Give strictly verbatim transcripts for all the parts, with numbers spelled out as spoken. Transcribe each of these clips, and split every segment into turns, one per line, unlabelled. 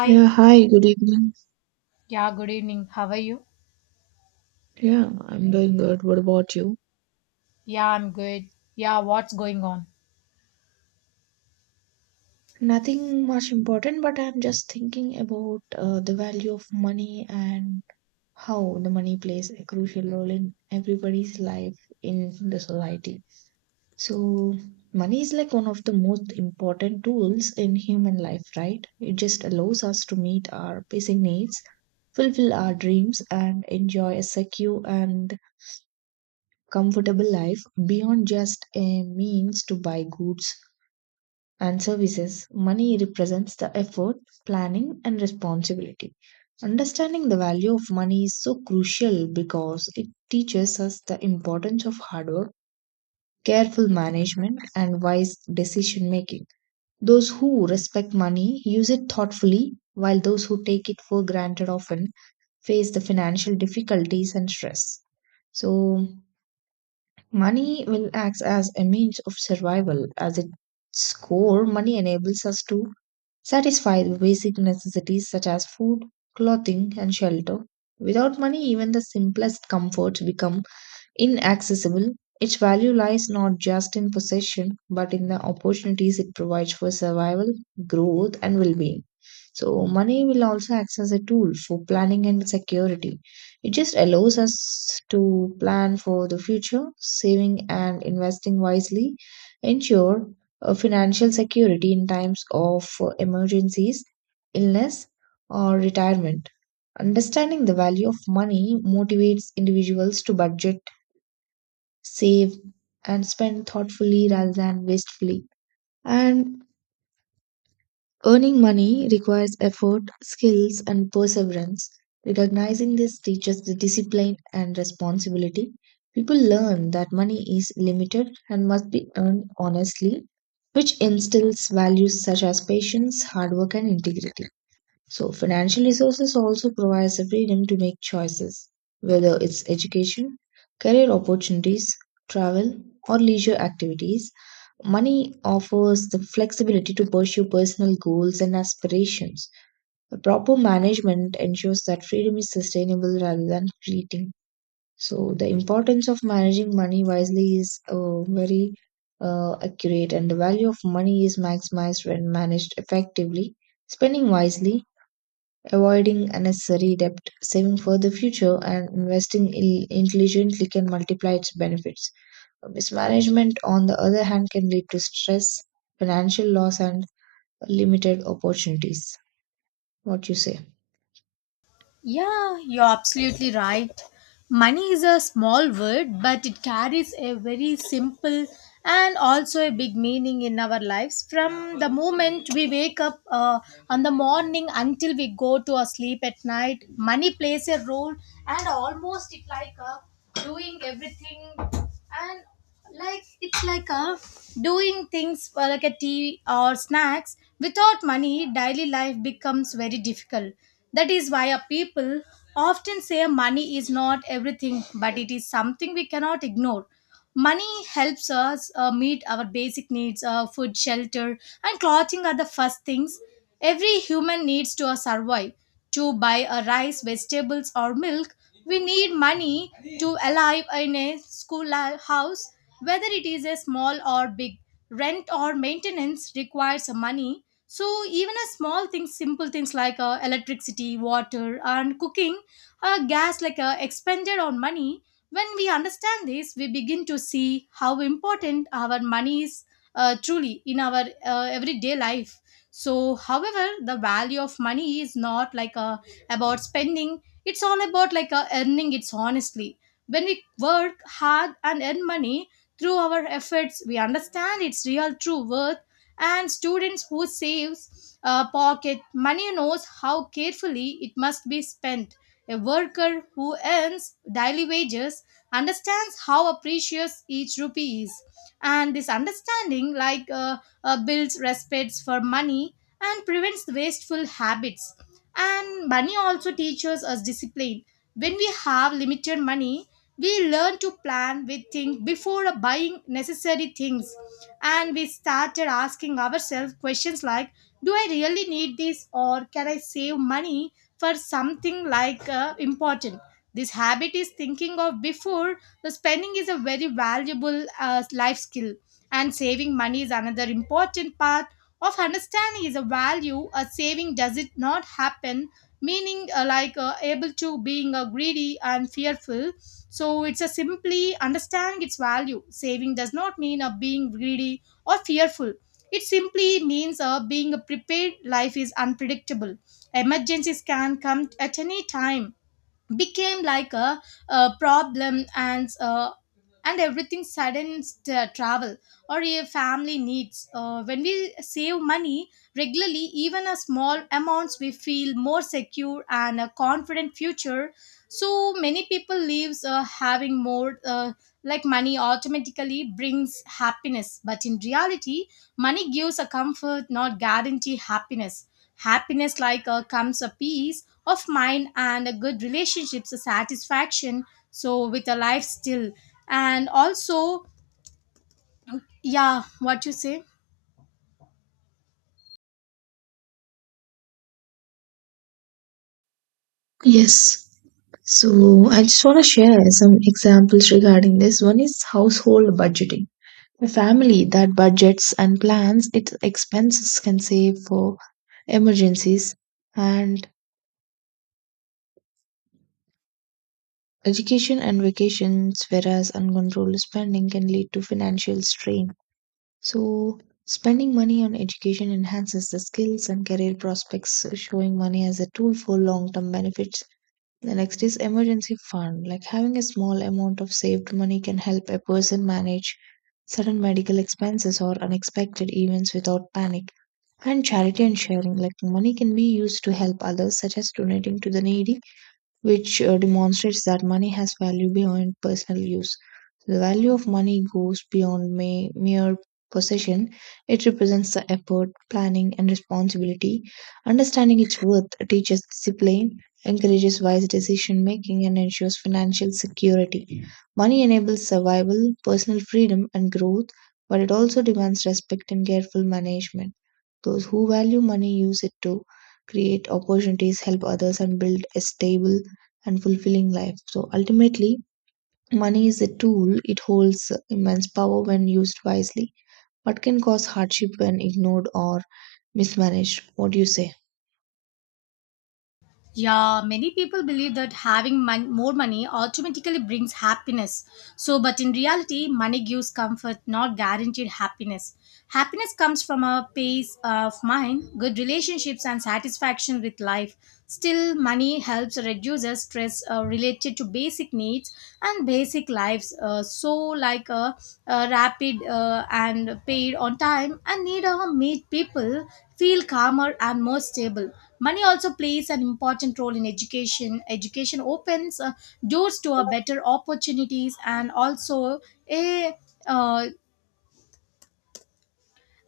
Yeah, hi, good evening.
Yeah, good evening. How are you?
Yeah, I'm doing good. What about you?
Yeah, I'm good. Yeah, what's going on?
Nothing much important, but I'm just thinking about uh, the value of money and how the money plays a crucial role in everybody's life in the society. So, money is like one of the most important tools in human life, right? It just allows us to meet our basic needs, fulfill our dreams, and enjoy a secure and comfortable life. Beyond just a means to buy goods and services, money represents the effort, planning, and responsibility. Understanding the value of money is so crucial because it teaches us the importance of hard work, careful management, and wise decision making. Those who respect money use it thoughtfully, while those who take it for granted often face the financial difficulties and stress. So, money will act as a means of survival. As its core, money enables us to satisfy the basic necessities such as food, clothing, and shelter. Without money, even the simplest comforts become inaccessible. Its value lies not just in possession, but in the opportunities it provides for survival, growth, and well being. So, money will also act as a tool for planning and security. It just allows us to plan for the future, saving and investing wisely, ensure uh, financial security in times of uh, emergencies, illness, or retirement. Understanding the value of money motivates individuals to budget, save, and spend thoughtfully rather than wastefully. And earning money requires effort, skills, and perseverance. Recognizing this teaches the discipline and responsibility. People learn that money is limited and must be earned honestly, which instills values such as patience, hard work, and integrity. So, financial resources also provides the freedom to make choices, whether it's education, career opportunities, travel, or leisure activities. Money offers the flexibility to pursue personal goals and aspirations. The proper management ensures that freedom is sustainable rather than fleeting. So, the importance of managing money wisely is uh, very uh, accurate, and the value of money is maximized when managed effectively. Spending wisely, avoiding unnecessary debt, saving for the future, and investing il- intelligently can multiply its benefits. Mismanagement, on the other hand, can lead to stress, financial loss, and limited opportunities. What you say?
Yeah, you're absolutely right. Money is a small word, but it carries a very simple and also a big meaning in our lives from the moment we wake up uh, on the morning until we go to our sleep at night. Money plays a role and almost it like uh, doing everything and like it's like a doing things for like a tea or snacks without money daily life becomes very difficult, that is why a people often say money is not everything, but it is something we cannot ignore. Money helps us uh, meet our basic needs, uh, food, shelter, and clothing are the first things every human needs to uh, survive. To buy a rice, vegetables, or milk, we need money to alive in a school li- house, whether it is a small or big. Rent or maintenance requires money. So even a small things, simple things like uh, electricity, water, and cooking, uh, gas like uh, expended on money. When we understand this, we begin to see how important our money is, uh, truly in our uh, everyday life. So, however, the value of money is not like a, about spending, it's all about like a earning it's honestly. When we work hard and earn money through our efforts, we understand its real true worth. And students who saves uh, pocket money knows how carefully it must be spent. A worker who earns daily wages understands how precious each rupee is, and this understanding like uh, uh, builds respects for money and prevents wasteful habits. And money also teaches us discipline. When we have limited money, we learn to plan. We think before buying necessary things, and we started asking ourselves questions like, do I really need this, or can I save money for something like uh, important. This habit is thinking of before the spending is a very valuable uh, life skill, and saving money is another important part of understanding is a value. A saving does it not happen, meaning uh, like uh, able to being uh, greedy and fearful. So it's a simply understanding its value. Saving does not mean uh, being greedy or fearful. It simply means uh, being prepared. Life is unpredictable. Emergencies can come at any time, became like a, a problem and uh, and everything sudden st- uh, travel or your family needs, uh, when we save money regularly, even a small amounts, we feel more secure and a confident future. So many people lives uh, having more uh, like money automatically brings happiness, but in reality money gives a comfort, not guarantee happiness. Happiness like uh, comes a peace of mind and a good relationships a satisfaction, so with a life still, and also, yeah, what you say?
Yes. So I just want to share some examples regarding this. One is household budgeting. A family that budgets and plans its expenses can save for emergencies and education and vacations, whereas uncontrolled spending can lead to financial strain. So, spending money on education enhances the skills and career prospects, showing money as a tool for long term benefits. The next is emergency fund. Like having a small amount of saved money can help a person manage sudden medical expenses or unexpected events without panic. And charity and sharing. Like money can be used to help others, such as donating to the needy, which uh, demonstrates that money has value beyond personal use. The value of money goes beyond ma- mere possession. It represents the effort, planning, and responsibility. Understanding its worth teaches discipline, encourages wise decision making, and ensures financial security. Money enables survival, personal freedom, and growth, but it also demands respect and careful management. Those who value money use it to create opportunities, help others, and build a stable and fulfilling life. So ultimately, money is a tool, it holds immense power when used wisely, but can cause hardship when ignored or mismanaged. What do you say?
Yeah, many people believe that having mon- more money automatically brings happiness. So, but in reality, money gives comfort, not guaranteed happiness. Happiness comes from a peace of mind, good relationships, and satisfaction with life. Still, money helps reduce the stress uh, related to basic needs and basic lives. Uh, so, like a, a rapid uh, and paid on time and need uh, meet people feel calmer and more stable. Money also plays an important role in education. Education opens uh, doors to a better opportunities and also a uh,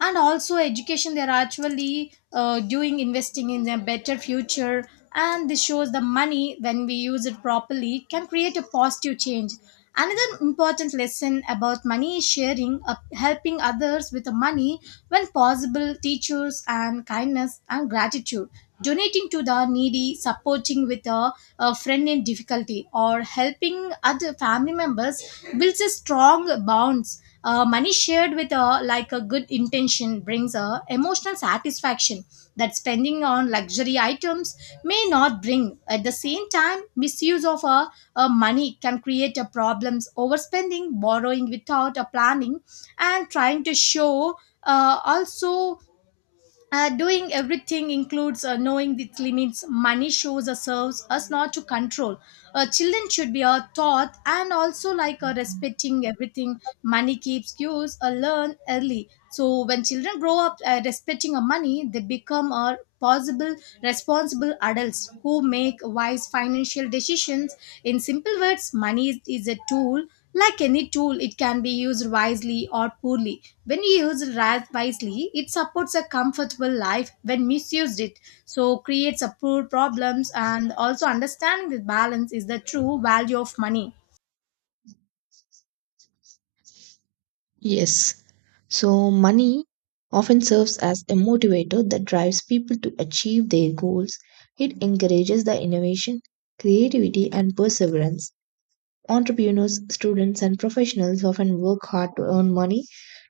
and also education they're actually uh, doing investing in a better future, and this shows the money when we use it properly can create a positive change. Another important lesson about money is sharing, uh, helping others with the money when possible teachers and kindness and gratitude. Donating to the needy, supporting with a, a friend in difficulty, or helping other family members builds a strong bond. Uh, money shared with a like a good intention brings a emotional satisfaction that spending on luxury items may not bring. At the same time, misuse of a, a money can create a problems, overspending, borrowing without a planning, and trying to show, uh, also uh, doing everything includes uh, knowing its limits. Money shows us, serves us, not to control. Uh, children should be uh, taught and also like uh, respecting everything. Money keeps cues. Uh, learn early. So when children grow up uh, respecting uh, money, they become uh, possible responsible adults who make wise financial decisions. In simple words, money is, is a tool. Like any tool, it can be used wisely or poorly. When used ri- wisely, it supports a comfortable life. When misused, it so creates a poor problems. And also understanding this balance is the true value of money.
Yes. So, money often serves as a motivator that drives people to achieve their goals. It encourages the innovation, creativity, and perseverance. Entrepreneurs, students, and professionals often work hard to earn money,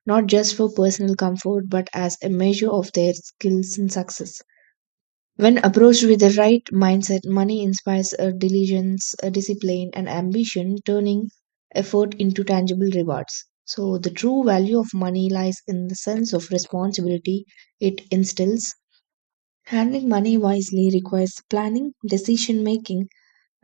not just for personal comfort, but as a measure of their skills and success. When approached with the right mindset, money inspires a diligence, a discipline, and ambition, turning effort into tangible rewards. So, the true value of money lies in the sense of responsibility it instills. Handling money wisely requires planning, decision making,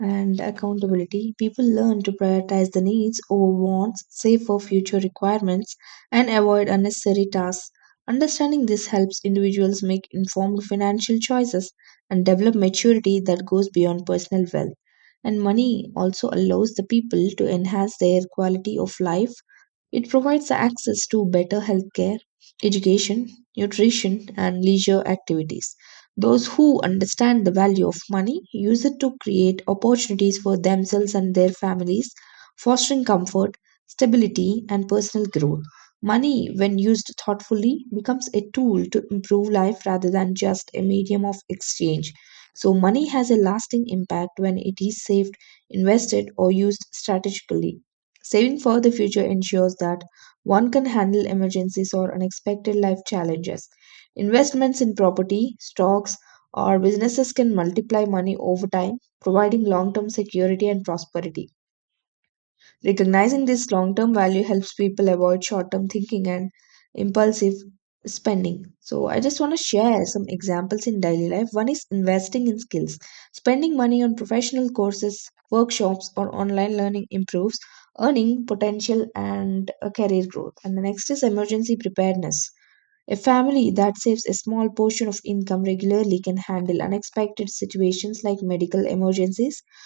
and accountability. People learn to prioritize the needs over wants, save for future requirements, and avoid unnecessary tasks. Understanding this helps individuals make informed financial choices and develop maturity that goes beyond personal wealth. And money also allows the people to enhance their quality of life. It provides access to better healthcare, education, nutrition, and leisure activities. Those who understand the value of money use it to create opportunities for themselves and their families, fostering comfort, stability, and personal growth. Money, when used thoughtfully, becomes a tool to improve life rather than just a medium of exchange. So, money has a lasting impact when it is saved, invested, or used strategically. Saving for the future ensures that one can handle emergencies or unexpected life challenges. Investments in property, stocks, or businesses can multiply money over time, providing long term security and prosperity. Recognizing this long term value helps people avoid short term thinking and impulsive spending. So, I just want to share some examples in daily life. One is investing in skills. Spending money on professional courses, workshops, or online learning improves earning potential and uh, career growth. And the next is emergency preparedness. A family that saves a small portion of income regularly can handle unexpected situations like medical emergencies,